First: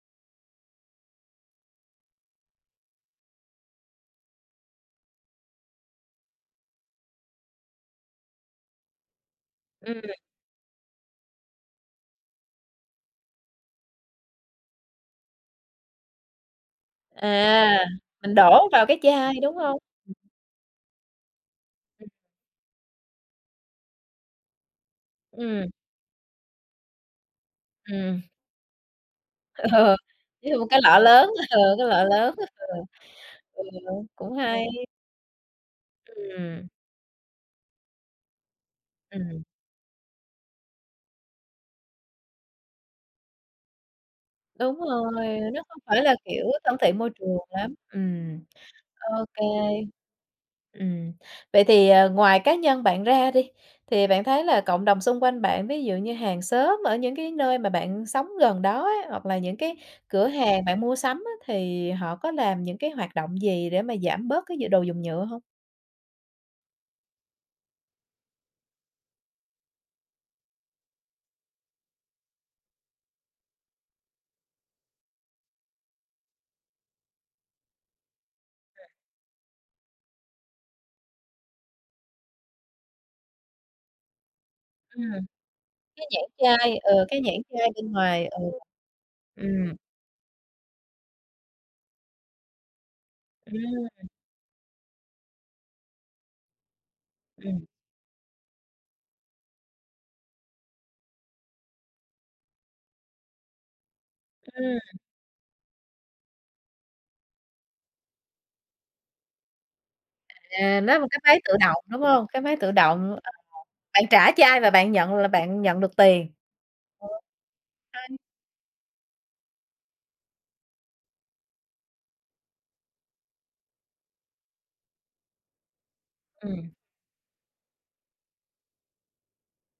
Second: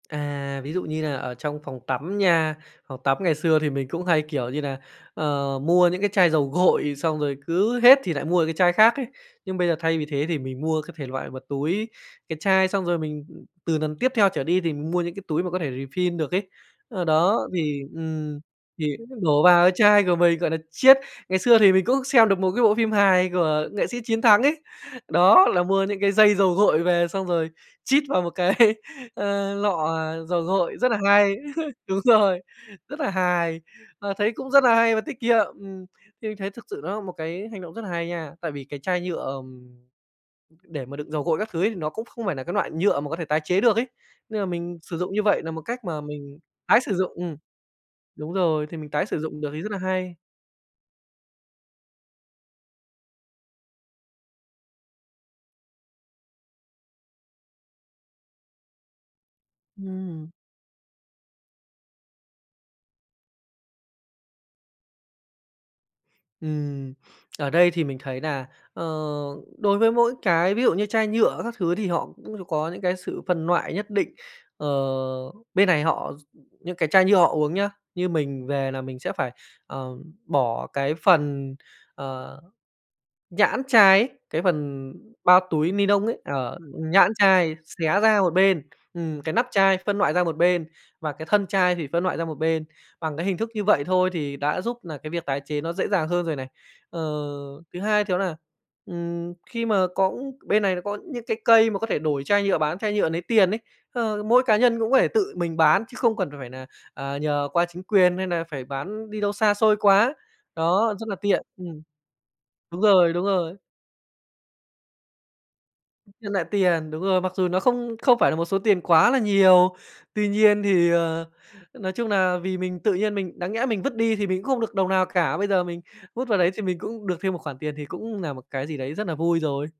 À, ví dụ như là ở trong phòng tắm nha, phòng tắm ngày xưa thì mình cũng hay, kiểu như nà, ờ, mua những cái chai dầu gội xong rồi cứ hết thì nại mua cái chai khác ấy. Nhưng bây giờ, thay Ừm. vì thế thì mình mua cái thể loại mà túi, cái chai xong rồi mình từ lần tiếp theo trở đi thì mua những cái túi mà có thể refill được ấy. Ơ, đó, thì, À, mình ừm, đổ vào thì cái [unintelligible] chai, đổ đúng vào cái hông? chai của mình, gọi nà, chiết. Ngày xưa thì mình cũng [unintelligible] xem được một cái bộ phim hài của nghệ sĩ Chiến Thắng ấy, đó, là Ừm. mua những cái dây dầu gội về xong rồi chít Ừm. vào một cái, ơ, Ờ, lọ dầu [unintelligible] gội, cái rất là lọ lớn, hay. ờ, cái Đúng lọ lớn, rồi, ờ, rất là hài, ừ, ờ, thấy cũng cũng rất hay. nà hay và tiết kiệm, ừm. Thì mình thấy thực Ừm. sự nó là một cái hành động rất là hay nha, tại vì cái chai nhựa, Ừm. ờm, để mà đựng dầu gội các thứ ấy, nó cũng không phải là cái loại nhựa mà có thể tái chế được ấy, nên là Đúng mình sử dụng như rồi, vậy nà một nó không cách phải mà là, mình kiểu, thân tái sử thiện môi dụng ừm, trường lắm, đúng ừm, rồi, thì mình tái sử ô dụng kê. được thì rất là hay. Ừm. Vậy thì, ờ, ngoài cá nhân bạn ra đi, thì bạn thấy là cộng đồng xung quanh bạn ví dụ như hàng xóm ở những cái nơi mà bạn sống gần đó ấy, hoặc là những cái cửa Ừm. hàng bạn mua sắm á, thì họ có làm những cái hoạt động gì để mà giảm bớt cái d đồ dùng nhựa hông? Ừm, ở đây thì mình thấy nà, ờ, đối với mỗi cái ví dụ như chai nhựa các thứ thì họ cũng có những cái sự phân loại nhất định, ờ, bên này họ x những cái chai nhựa họ uống nhá, như mình về là [unintelligible] mình sẽ phải, ờ, bỏ cái phần, ờ, nhãn chai ấy, cái phần Ừm. bao túi ni nông Cái ấy, nhãn ờ, chai ừ, nhãn cái nhãn chai, chai bên xé ra ngoài, một ừ, bên, ừm, cái nắp ừm. chai phân loại ra một bên và cái thân chai thì phân loại ra một bên. Bằng cái hình thức như vậy Ừm. thôi thì đã giúp nà cái việc tái chế nó dễ dàng hơn rồi này. Ờ, Ừm. thứ hai thì đó là, ừm, khi mà có bên này nó có những cái cây mà có thể đổi chai nhựa bán, chai nhựa lấy tiền ấy, ơ, mỗi cá Ừm. nhân cũng có thể tự mình bán chứ không cần phải là, ờ, nhờ qua chính quyền hay là phải bán đi đâu xa xôi quá. À, Đó, nó một rất là cái máy tiện, tự ừm. động, đúng không? Cái máy tự Đúng rồi, động, đúng ờ, rồi. bạn trả cho ai là bạn nhận là bạn nhận được tiền. Nhận lại tiền, đúng rồi, mặc dù nó không [unintelligible] không phải là một số tiền quá là nhiều. Tuy nhiên thì, ờ, nói chung nà vì mình tự nhiên mình đáng nhẽ mình vứt đi thì mình cũng không được đồng nào cả, bây giờ mình vứt vào đấy thì Ừm. mình cũng được thêm một khoản tiền thì cũng nà một cái gì đấy rất nà vui rồi.